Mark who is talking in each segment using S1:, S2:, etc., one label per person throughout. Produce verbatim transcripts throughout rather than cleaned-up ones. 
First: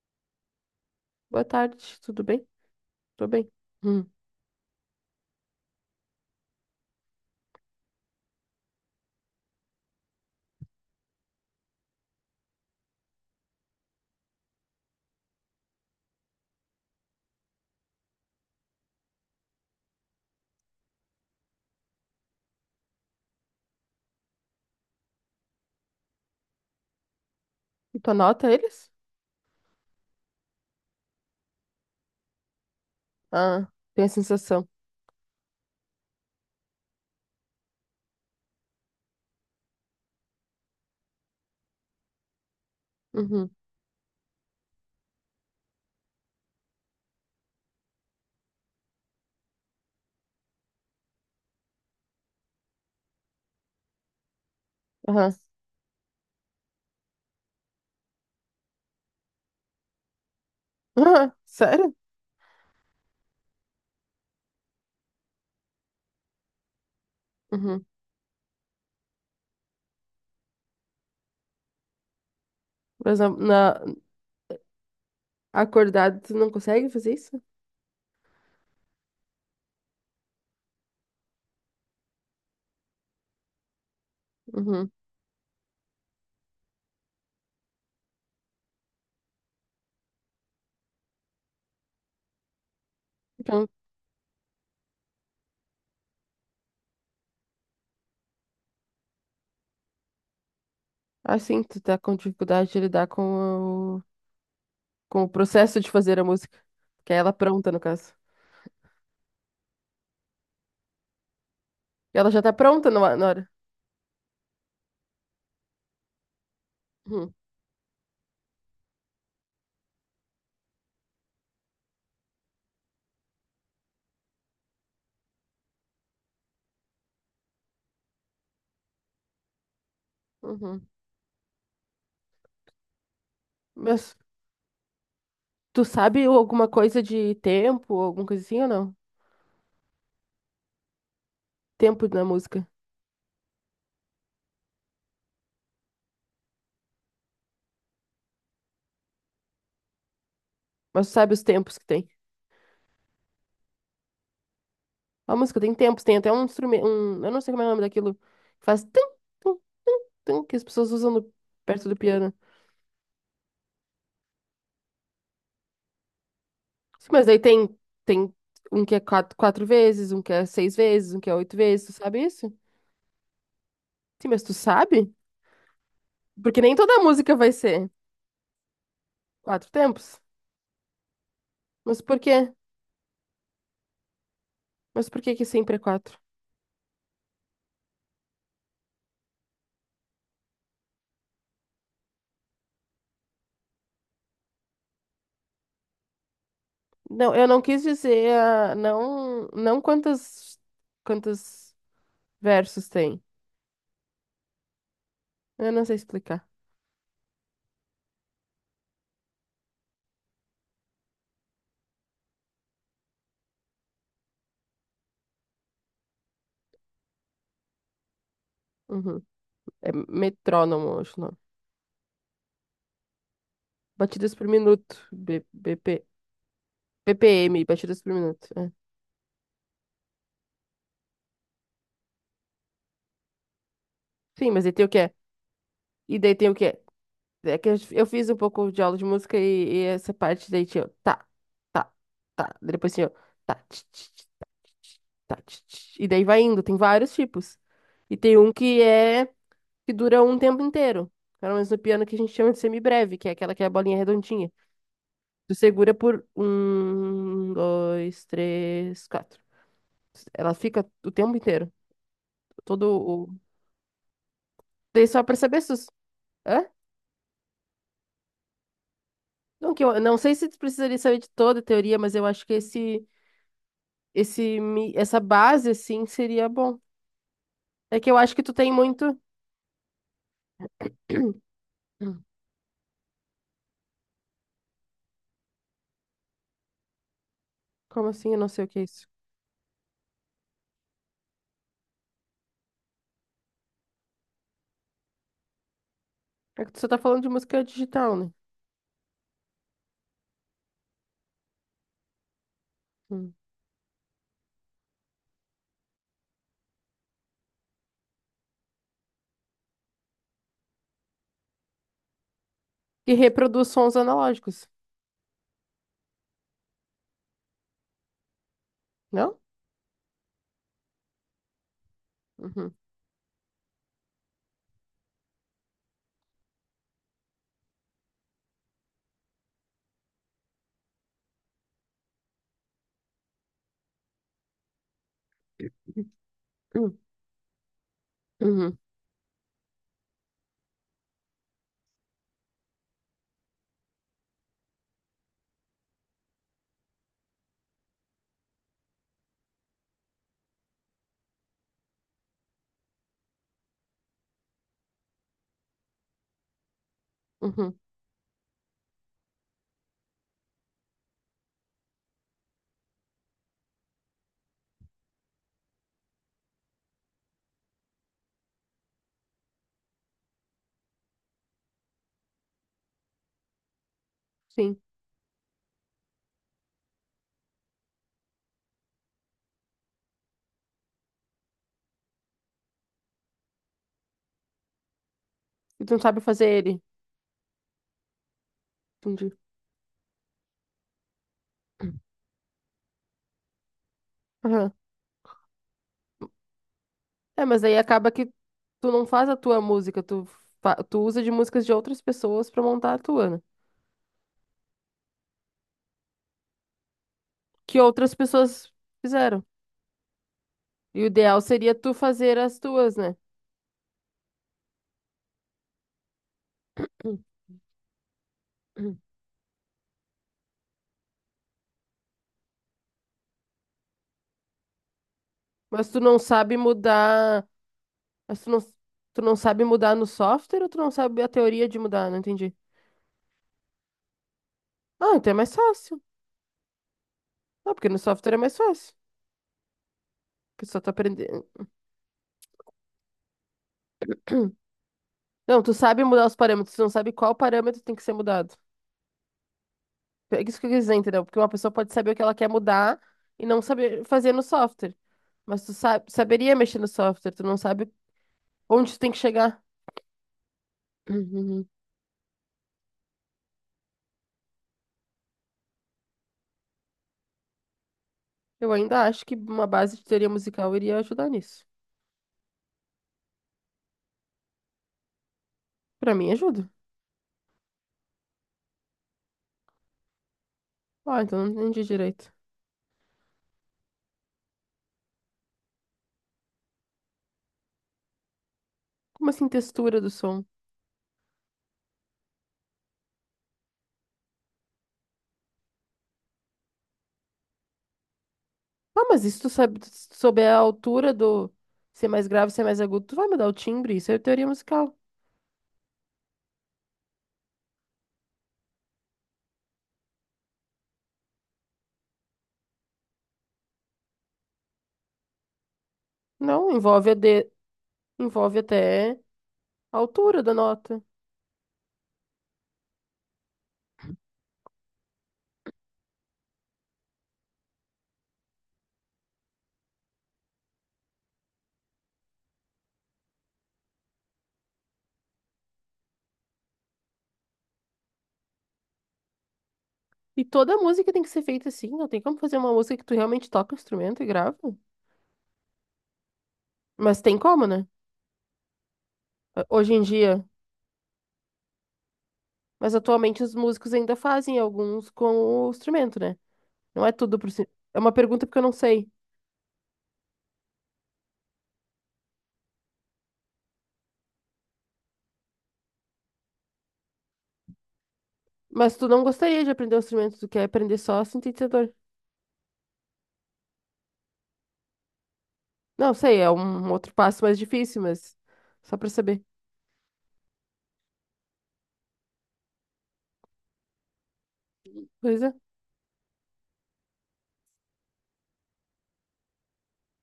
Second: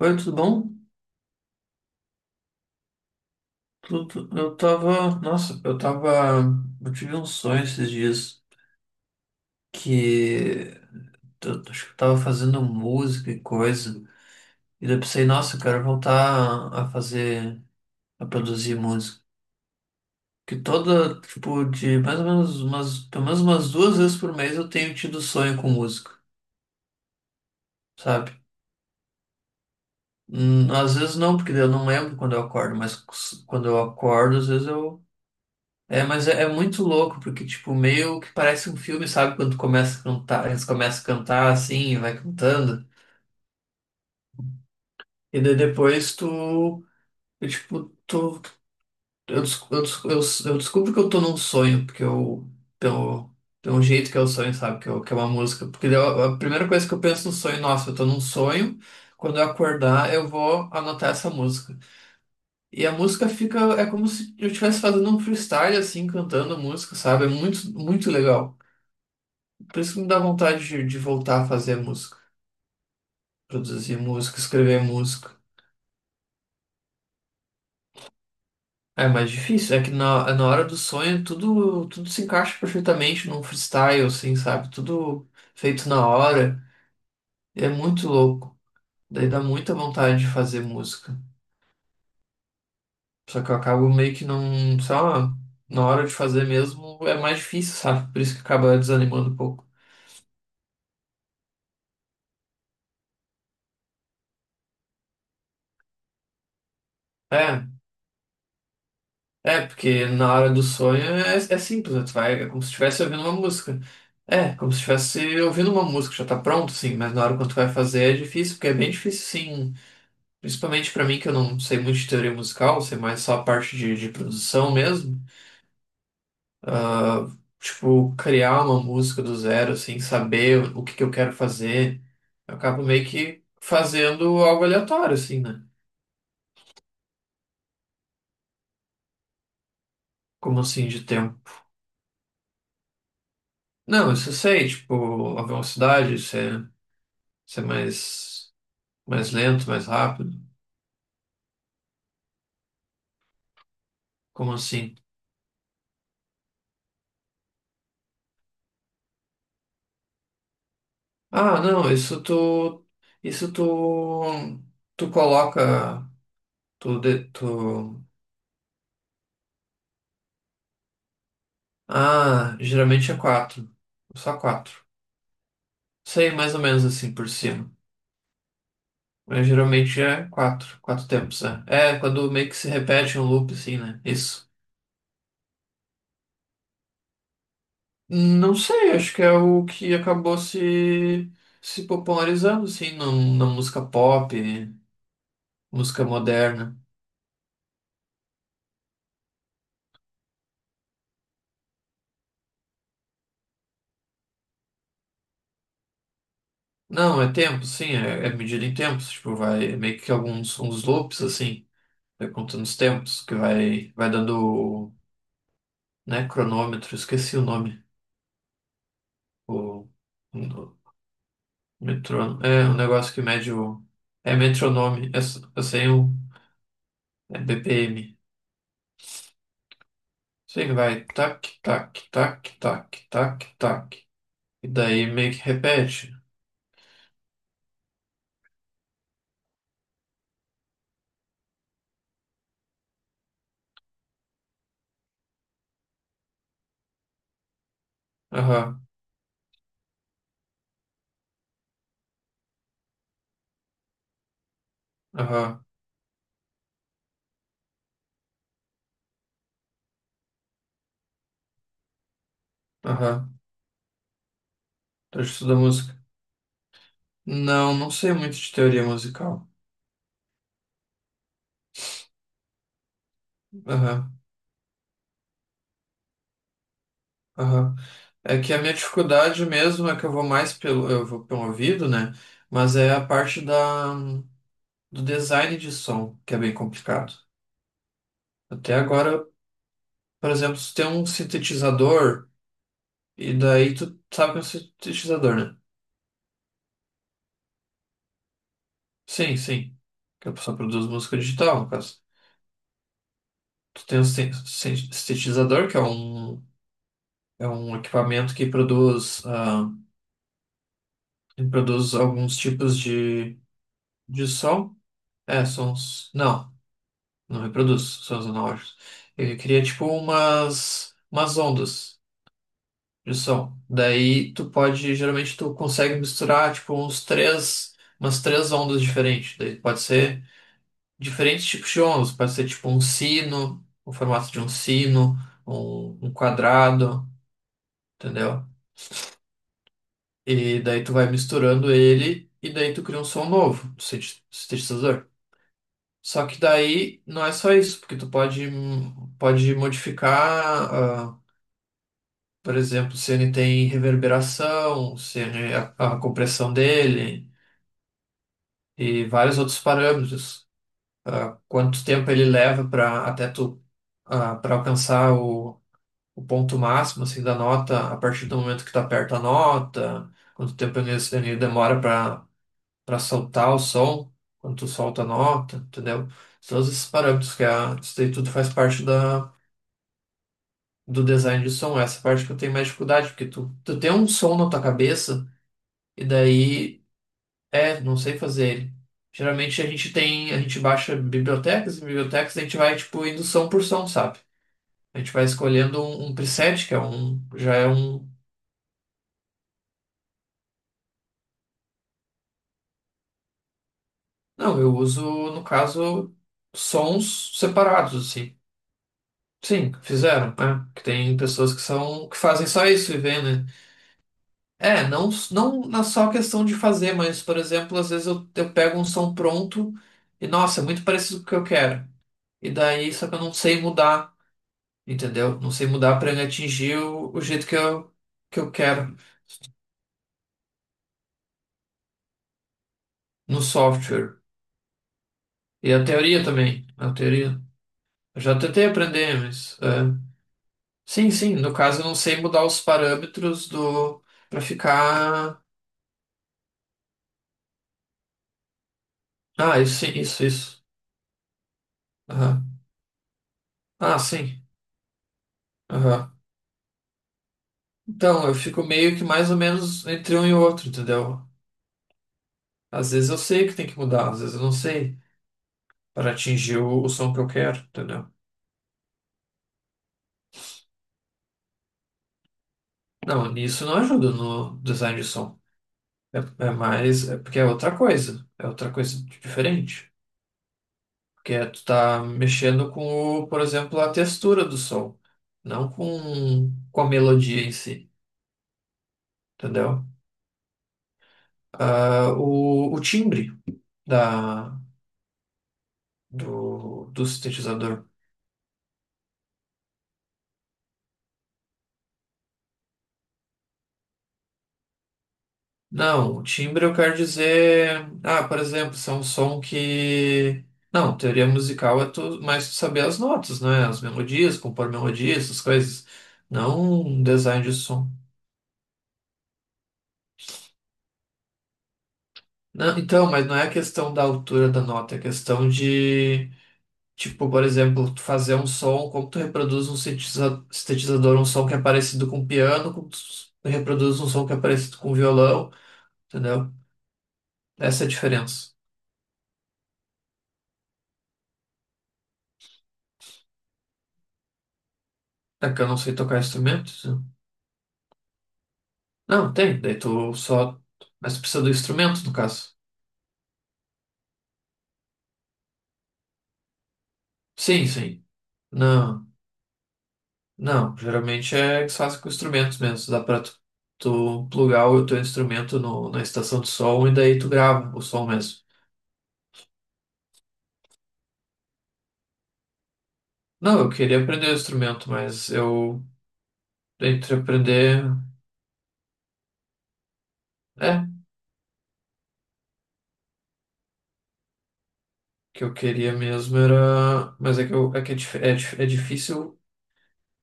S1: Oi, tudo bom?
S2: Boa tarde, tudo bem? Tô bem. Hum.
S1: Tudo, eu tava. Nossa, eu tava. Eu tive um sonho esses dias que eu, acho que eu tava fazendo música e coisa. E daí eu pensei, nossa, eu quero voltar a fazer, a produzir música. Que toda, tipo, de mais ou menos umas, pelo menos umas duas vezes por mês eu tenho tido sonho com música,
S2: E tu
S1: sabe?
S2: anota eles?
S1: Hum, Às vezes não, porque daí eu não lembro quando eu acordo, mas
S2: Ah,
S1: quando eu
S2: tem a
S1: acordo, às vezes
S2: sensação.
S1: eu... É, mas é é muito louco, porque, tipo, meio que parece um filme, sabe? Quando tu começa a cantar, eles começam a cantar assim, e vai cantando.
S2: Uhum.
S1: E daí depois tu, eu, tipo, tu, eu, des- eu, des- eu, eu descubro que eu tô num sonho, porque eu, pelo, pelo jeito que é o sonho, sabe? Que, eu, que é uma
S2: Aham.
S1: música. Porque daí eu- a primeira coisa que eu penso no sonho, nossa, eu tô num sonho, quando eu acordar, eu vou anotar essa
S2: Ah,
S1: música.
S2: sério?
S1: E a música fica, é como se eu estivesse fazendo um freestyle, assim, cantando música, sabe? É muito,
S2: Uhum.
S1: muito legal. Por isso que me dá vontade de, de voltar a fazer música,
S2: Mas na, na-
S1: produzir música, escrever música.
S2: acordado, tu não consegue fazer isso?
S1: É mais difícil, é que na, na hora do sonho tudo, tudo se encaixa perfeitamente num freestyle, assim, sabe?
S2: Uhum.
S1: Tudo feito na hora. É muito louco. Daí dá muita vontade de fazer música. Só que eu
S2: Então,
S1: acabo meio que não, sei lá, na hora de fazer mesmo é mais difícil, sabe? Por isso que acaba desanimando um pouco.
S2: assim, tu tá com dificuldade de lidar com o, com o processo de fazer a música. Que é ela
S1: É.
S2: pronta, no caso.
S1: É, porque na hora do sonho é, é simples, né? Tu
S2: E ela
S1: vai,
S2: já
S1: é
S2: tá
S1: como se
S2: pronta
S1: estivesse
S2: na
S1: ouvindo
S2: na
S1: uma
S2: hora.
S1: música. É, como se estivesse ouvindo uma música, já tá pronto, sim, mas na
S2: Uhum.
S1: hora quando tu vai fazer é difícil, porque é bem difícil, sim. Principalmente pra mim, que eu não sei muito de teoria musical, sei mais só a parte de, de produção mesmo. Ah, tipo, criar uma música do zero, assim, saber o
S2: Uhum.
S1: que que eu quero fazer. Eu acabo meio que
S2: Mas
S1: fazendo algo aleatório, assim, né?
S2: tu sabe alguma coisa de tempo, alguma coisa assim ou não?
S1: Como assim, de tempo.
S2: Tempo na música.
S1: Não, isso eu sei, tipo, a velocidade, isso é, isso é mais. Mais lento, mais rápido?
S2: Mas tu sabe os tempos que tem.
S1: Como assim?
S2: A música tem tempos, tem até um instrumento, um, eu não sei como é o nome daquilo, que faz tum, tum, tum, tum, que as pessoas usam no-
S1: Ah,
S2: perto
S1: não,
S2: do
S1: isso
S2: piano.
S1: tu. Isso tu. Tu coloca. Tu,
S2: Sim,
S1: de-
S2: mas aí tem,
S1: tu.
S2: tem um que é quatro, quatro vezes, um que é seis vezes, um que é oito vezes, tu sabe isso?
S1: Ah, geralmente é quatro.
S2: Sim,
S1: Só
S2: mas tu
S1: quatro.
S2: sabe?
S1: Sei, mais
S2: Porque
S1: ou
S2: nem
S1: menos
S2: toda
S1: assim por
S2: música vai
S1: cima.
S2: ser
S1: Mas
S2: quatro
S1: geralmente
S2: tempos.
S1: é quatro. Quatro tempos, é. É,
S2: Mas por
S1: quando meio
S2: quê?
S1: que se repete um loop, assim, né? Isso.
S2: Mas por que que sempre é quatro?
S1: Não sei, acho que é o que acabou se... se popularizando, assim, na na música pop, música moderna.
S2: Não, eu não quis dizer, ah, não, não quantas, quantos versos tem. Eu não sei explicar.
S1: Não, é tempo, sim, é, é medida em tempos, tipo, vai é meio que alguns uns loops, assim, vai contando os tempos, que vai, vai dando, né, cronômetro, esqueci o nome,
S2: Uhum.
S1: o,
S2: É
S1: o
S2: metrônomo, acho, não.
S1: metrônomo, é um negócio que mede o...
S2: Batidas
S1: é
S2: por minuto.
S1: metronome, é, s-
S2: B-
S1: eu sei
S2: BP,
S1: o... é
S2: B P M, batidas por
S1: B P M,
S2: minuto. É.
S1: sei que vai tac, tac, tac, tac, tac, tac,
S2: Sim, mas
S1: e
S2: aí tem o que
S1: daí
S2: é?
S1: meio que repete.
S2: E daí tem o que é? É que eu eu fiz um pouco de aula de música e, e essa parte daí tinha. O tá, tá, tá. Depois tinha. O tá, tch, tch, tch, tá, tch, tch, tá, tch, tch. E daí vai indo. Tem vários tipos. E tem um que
S1: Aham,
S2: é. Que dura um tempo inteiro. Pelo menos no piano que a gente chama de semibreve, que é aquela que é a bolinha redondinha. Tu
S1: aham,
S2: segura por um, dois, três, quatro. Ela fica o tempo inteiro. Todo.
S1: aham,
S2: Daí
S1: tô
S2: só pra saber
S1: estudando
S2: se... os-
S1: música.
S2: Hã?
S1: Não, não sei muito de teoria musical.
S2: Não, que eu, não sei se tu precisaria saber de toda a teoria, mas eu acho que esse,
S1: Aham,
S2: esse, mi- essa base, assim, seria bom.
S1: aham.
S2: É que eu acho
S1: É
S2: que tu
S1: que a
S2: tem
S1: minha
S2: muito...
S1: dificuldade mesmo é que eu vou mais pelo, eu vou pelo ouvido, né?
S2: Hum.
S1: Mas é a parte da, do design de som, que é bem complicado.
S2: Como assim? Eu não sei o
S1: Até
S2: que é isso.
S1: agora, por exemplo, se tem um sintetizador, e daí tu sabe que é um sintetizador, né?
S2: É que tu só tá falando de música digital, né?
S1: Sim, sim. Que a pessoa produz música digital, no caso.
S2: Hum.
S1: Tu tem um sin- sin- sintetizador, que é um, é um equipamento que produz, ah, que produz alguns tipos
S2: Que
S1: de,
S2: reproduz sons
S1: de
S2: analógicos,
S1: som. É, sons. Não. Não reproduz sons analógicos. Ele
S2: não?
S1: cria tipo umas, umas ondas
S2: Uhum.
S1: de som. Daí tu pode, geralmente tu consegue misturar tipo uns três, umas três ondas diferentes. Daí pode ser diferentes tipos de ondas. Pode ser tipo um sino, o formato de um sino, um, um
S2: Uhum.
S1: quadrado, entendeu?
S2: Uhum.
S1: E daí tu vai misturando ele e daí tu cria um som novo do sinte- sintetizador. Só que daí não é só isso, porque tu pode, hum, pode modificar... ah, Por exemplo, se ele tem reverberação, se ele, a, a compressão dele
S2: Uhum.
S1: e vários outros parâmetros. Ah, quanto tempo ele leva para até tu para alcançar o, o ponto máximo assim, da nota a partir do momento que tu aperta a nota, quanto tempo ele, ele demora para para soltar o som, quando tu
S2: Sim.
S1: solta a nota, entendeu? Todos esses parâmetros que a, isso daí tudo faz parte da, do design de som. Essa parte que eu tenho mais dificuldade, porque tu, tu tem um som na tua cabeça.
S2: E tu não
S1: E
S2: sabe fazer ele.
S1: daí é, não sei fazer ele.
S2: Entendi.
S1: Geralmente a gente tem, a gente baixa bibliotecas e bibliotecas, a gente vai tipo indo som por som, sabe?
S2: Aham.
S1: A gente vai escolhendo um, um preset, que é um,
S2: É,
S1: já
S2: mas
S1: é
S2: aí
S1: um.
S2: acaba que tu não faz a tua música, tu, fa- tu usa de músicas de outras pessoas pra montar a tua, né?
S1: Não, eu uso, no caso, sons
S2: Que
S1: separados,
S2: outras
S1: assim.
S2: pessoas fizeram.
S1: Sim, fizeram, né? Que
S2: E o
S1: tem
S2: ideal
S1: pessoas que
S2: seria tu
S1: são, que
S2: fazer
S1: fazem
S2: as
S1: só isso
S2: tuas,
S1: e
S2: né?
S1: vê, né? É, não, não na só questão de fazer, mas, por exemplo, às vezes eu, eu pego um som pronto e, nossa, é muito parecido com o que eu quero. E daí, só que eu não sei mudar. Entendeu? Não sei
S2: Mas
S1: mudar
S2: tu não
S1: para
S2: sabe
S1: atingir o, o jeito
S2: mudar,
S1: que eu, que
S2: mas
S1: eu
S2: tu não,
S1: quero
S2: tu não sabe mudar no software ou tu não sabe a teoria de mudar? Não entendi.
S1: no software.
S2: Ah, então é mais
S1: E a
S2: fácil.
S1: teoria também, né? A teoria.
S2: Ah, porque no
S1: Eu
S2: software é
S1: já
S2: mais
S1: tentei
S2: fácil.
S1: aprender, mas é...
S2: Porque só tu
S1: Sim, sim,
S2: aprendendo.
S1: no caso eu não sei mudar os parâmetros do... para ficar...
S2: Não, tu sabe mudar os parâmetros, tu não sabe qual parâmetro tem que ser mudado.
S1: Ah, isso, sim, isso,
S2: É isso
S1: isso.
S2: que eu quis dizer, entendeu? Porque uma pessoa pode saber o que ela quer
S1: Aham.
S2: mudar e não
S1: Ah,
S2: saber fazer no
S1: sim.
S2: software. Mas tu sabe,
S1: Aham.
S2: saberia mexer no software, tu não sabe
S1: Então, eu fico
S2: onde
S1: meio
S2: tu
S1: que
S2: tem que
S1: mais ou
S2: chegar.
S1: menos entre um e outro, entendeu? Às vezes eu sei que tem que mudar, às vezes eu não sei para atingir o, o som que eu quero, entendeu?
S2: Eu ainda acho que uma base de teoria musical iria ajudar nisso.
S1: Não, nisso não ajuda no design de som.
S2: Pra
S1: É,
S2: mim,
S1: é
S2: ajuda.
S1: mais. É porque é outra coisa. É outra coisa diferente.
S2: Ah,
S1: Porque
S2: então
S1: é,
S2: não
S1: tu
S2: entendi
S1: tá
S2: direito.
S1: mexendo com, o, por exemplo, a textura do som. Não com, com a melodia em si.
S2: Como assim,
S1: Entendeu?
S2: textura do som?
S1: Ah, o, o timbre da, do, do sintetizador.
S2: Ah, mas isso tu sabe, se tu souber a altura do ser mais grave, ser mais agudo, tu vai mudar o timbre. Isso é teoria musical.
S1: Não, o timbre eu quero dizer. Ah, por exemplo, se é um som que... Não, teoria musical é tu, mais tu saber as notas, né? As melodias, compor melodias, essas coisas.
S2: Não,
S1: Não um
S2: envolve a
S1: design
S2: de...
S1: de som.
S2: envolve até a altura da nota.
S1: Não, então, mas não é a questão da altura da nota, é a questão de, tipo, por exemplo, tu fazer um som, como tu reproduz um sintetiza- sintetizador, um som que é parecido com piano, como tu s- reproduz um som que é parecido com violão, entendeu? Essa é a diferença.
S2: E toda música tem que ser feita assim. Não tem como fazer uma música que tu realmente toca o instrumento e grava.
S1: É que eu não sei tocar instrumentos?
S2: Mas tem como, né?
S1: Não, tem, daí
S2: Hoje em
S1: tu
S2: dia.
S1: só... Mas tu precisa do instrumento, no caso.
S2: Mas atualmente os músicos ainda fazem alguns com o instrumento, né? Não é tudo pro cin-
S1: Sim,
S2: É
S1: sim.
S2: uma pergunta porque eu não sei.
S1: Não, não, geralmente é que se faz com instrumentos mesmo, dá pra tu tu plugar o teu instrumento no, na estação de som e daí tu grava o som mesmo.
S2: Mas tu não gostaria de aprender o instrumento, tu quer aprender só sintetizador.
S1: Não, eu queria aprender o instrumento, mas eu...
S2: Não, sei, é um um outro
S1: entre
S2: passo mais
S1: aprender,
S2: difícil, mas só pra saber.
S1: é, o
S2: Pois
S1: que
S2: é.
S1: eu queria mesmo era, mas é que, eu, é, que é, dif- é dif- é difícil,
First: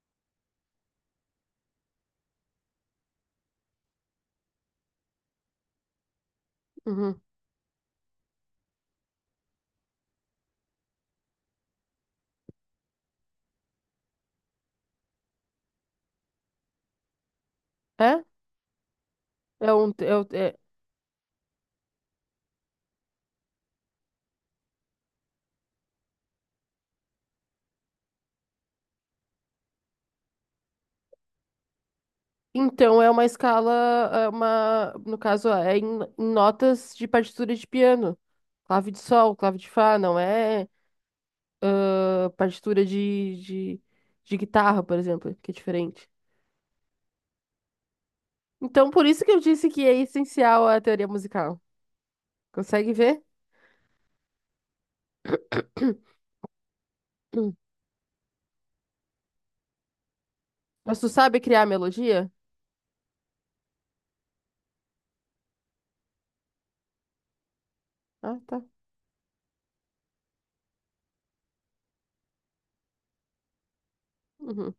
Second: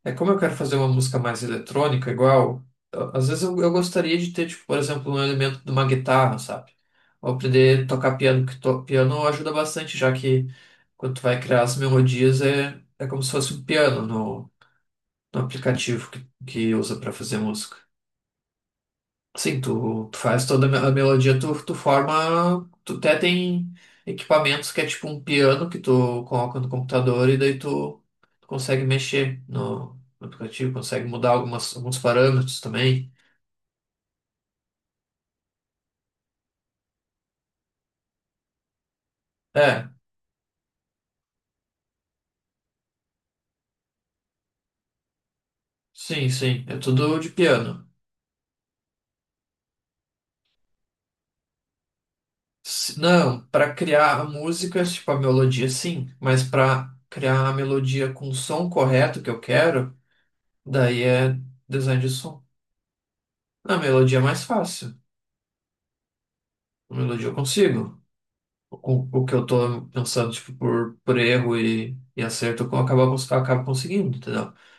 S1: é como eu quero fazer uma música mais eletrônica, igual, a- às vezes eu, eu gostaria de ter, tipo, por exemplo, um elemento de uma guitarra, sabe?
S2: Uhum.
S1: Ou aprender a tocar piano, que to, piano ajuda bastante, já que quando tu vai criar as melodias é, é como se fosse um piano no, no aplicativo que, que usa para fazer música.
S2: É?
S1: Sim,
S2: É um,
S1: tu,
S2: é,
S1: tu
S2: o-
S1: faz
S2: é-
S1: toda a melodia, tu, tu forma. Tu até tem equipamentos que é tipo um piano que tu coloca no computador e daí tu, tu consegue mexer no, no aplicativo, consegue mudar algumas, alguns parâmetros
S2: Então é
S1: também.
S2: uma escala, é uma, no caso, é em, em notas de partitura de piano. Clave de sol, clave de
S1: É,
S2: fá, não é ah, partitura de, de, de guitarra, por exemplo, que é diferente.
S1: sim, sim, é tudo de piano.
S2: Então, por isso que eu disse que é essencial a teoria musical. Consegue
S1: Se-
S2: ver?
S1: Não, pra criar a música, tipo a melodia, sim, mas pra criar a melodia com o som correto que eu quero,
S2: Mas
S1: daí
S2: tu
S1: é
S2: sabe criar
S1: design de
S2: melodia?
S1: som. A melodia é mais fácil, a melodia eu consigo.
S2: Ah, tá.
S1: O, o que eu tô pensando, tipo, por, por erro e, e acerto, eu acabo, cons- eu acabo conseguindo, entendeu?
S2: Uhum.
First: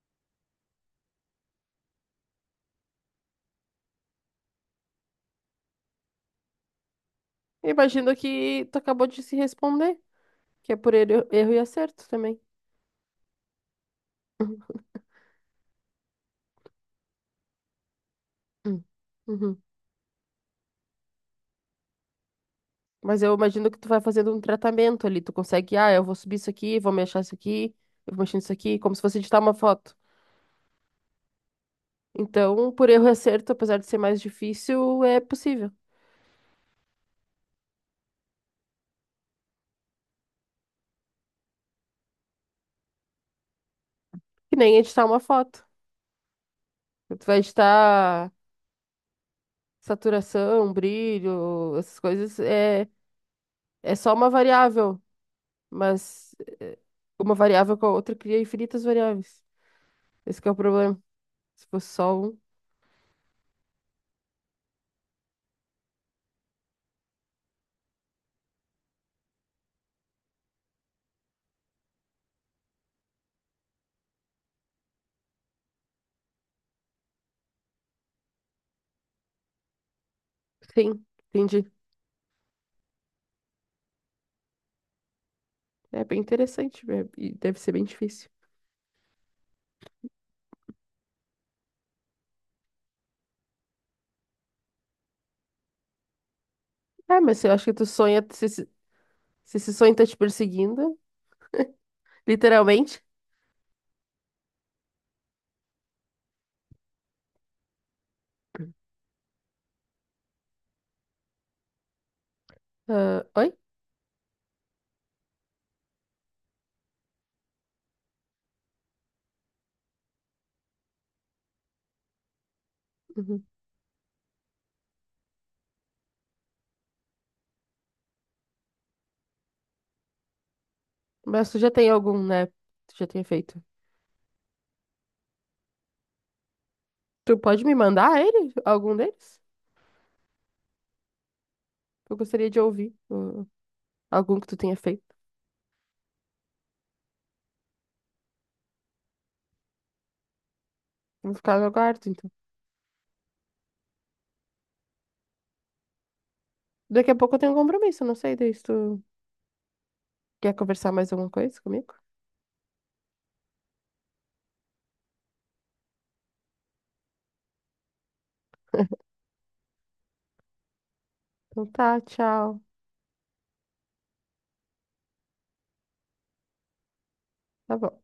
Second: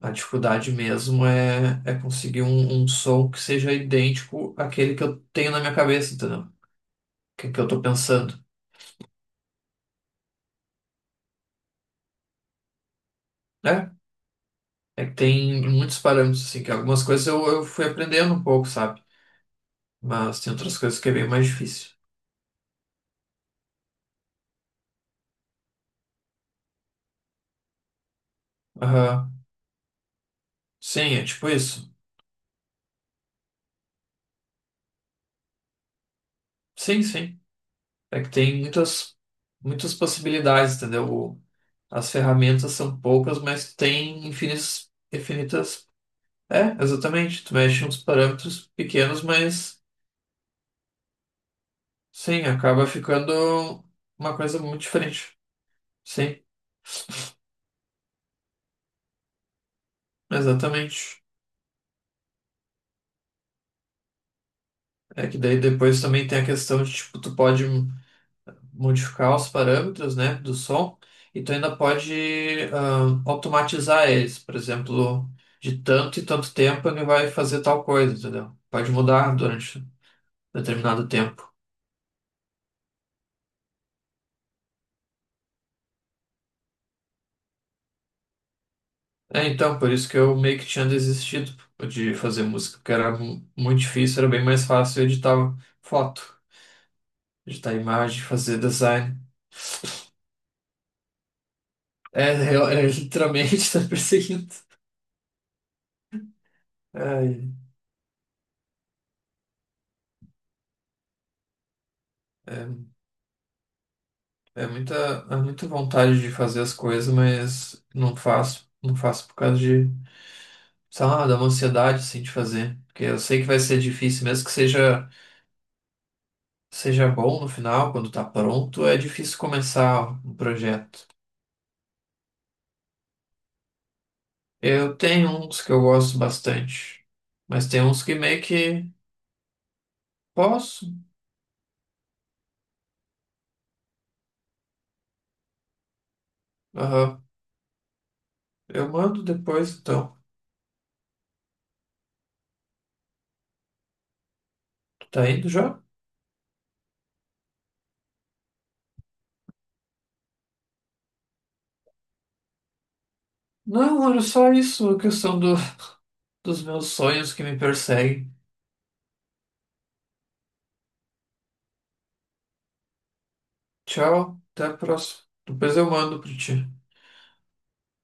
S1: A dificuldade mesmo é, é conseguir um, um som que seja idêntico àquele que eu tenho na minha cabeça, entendeu? Que, que eu tô
S2: Imagino
S1: pensando,
S2: que tu acabou de se responder, que é por erro, erro e acerto também.
S1: né? É que tem muitos parâmetros, assim, que algumas coisas eu, eu fui aprendendo um pouco,
S2: Hum.
S1: sabe?
S2: Uhum.
S1: Mas tem outras coisas que é bem mais difícil.
S2: Mas eu imagino que tu vai fazendo um tratamento ali. Tu consegue, ah, eu vou subir isso aqui, vou mexer isso aqui, eu vou mexer isso aqui, como se fosse
S1: Aham.
S2: editar uma foto.
S1: Sim, é tipo isso.
S2: Então, por erro e acerto, apesar de ser mais difícil, é possível.
S1: Sim, sim. É que tem muitas, muitas possibilidades, entendeu? As ferramentas são poucas, mas tem
S2: Que nem
S1: infinitas,
S2: editar uma foto.
S1: infinitas. É,
S2: Tu vai
S1: exatamente. Tu mexe uns
S2: editar
S1: parâmetros pequenos, mas
S2: saturação, brilho, essas coisas,
S1: sim, acaba
S2: é,
S1: ficando
S2: é só uma
S1: uma coisa muito
S2: variável.
S1: diferente.
S2: Mas
S1: Sim,
S2: eh, uma variável com a outra cria infinitas variáveis. Esse que é o problema.
S1: exatamente.
S2: Se fosse só um,
S1: É que daí depois também tem a questão de, tipo, tu pode modificar os parâmetros, né, do som, e tu ainda pode ah, automatizar eles. Por exemplo, de tanto e tanto tempo ele vai fazer tal coisa, entendeu? Pode mudar durante
S2: sim,
S1: determinado tempo.
S2: entendi. É bem interessante, né? E deve ser bem difícil.
S1: É, então, por isso que eu meio que tinha desistido de fazer música, porque era mu- muito difícil, era bem mais fácil editar foto,
S2: Ah, mas eu acho que
S1: editar
S2: tu
S1: imagem,
S2: sonha, se,
S1: fazer
S2: esse-
S1: design.
S2: se esse sonho tá te perseguindo,
S1: É, é, é
S2: literalmente.
S1: literalmente tá perseguindo. Ai, é,
S2: Ah, oi?
S1: é muita, é muita vontade de fazer as coisas, mas não faço, não faço por causa de, sei lá, dá uma ansiedade assim de fazer. Porque eu sei
S2: Uhum.
S1: que vai ser difícil, mesmo que seja, seja bom no final, quando tá pronto, é difícil começar um projeto.
S2: Mas tu já tem algum, né? Tu já tem feito.
S1: Eu tenho uns que eu gosto bastante,
S2: Tu pode
S1: mas
S2: me
S1: tem uns que
S2: mandar
S1: meio
S2: ele?
S1: que...
S2: Algum deles?
S1: posso.
S2: Eu gostaria de ouvir uh, algum que tu tenha feito.
S1: Aham. Eu mando depois, então.
S2: Vou ficar no aguardo, então.
S1: Tu tá indo já?
S2: Daqui a pouco eu tenho um compromisso, não sei, daí se tu quer conversar mais alguma coisa comigo?
S1: Não, olha só isso, a questão do, dos meus sonhos que me perseguem.
S2: Então tá, tchau.
S1: Tchau, até a próxima. Depois eu mando pra ti.
S2: Tá bom.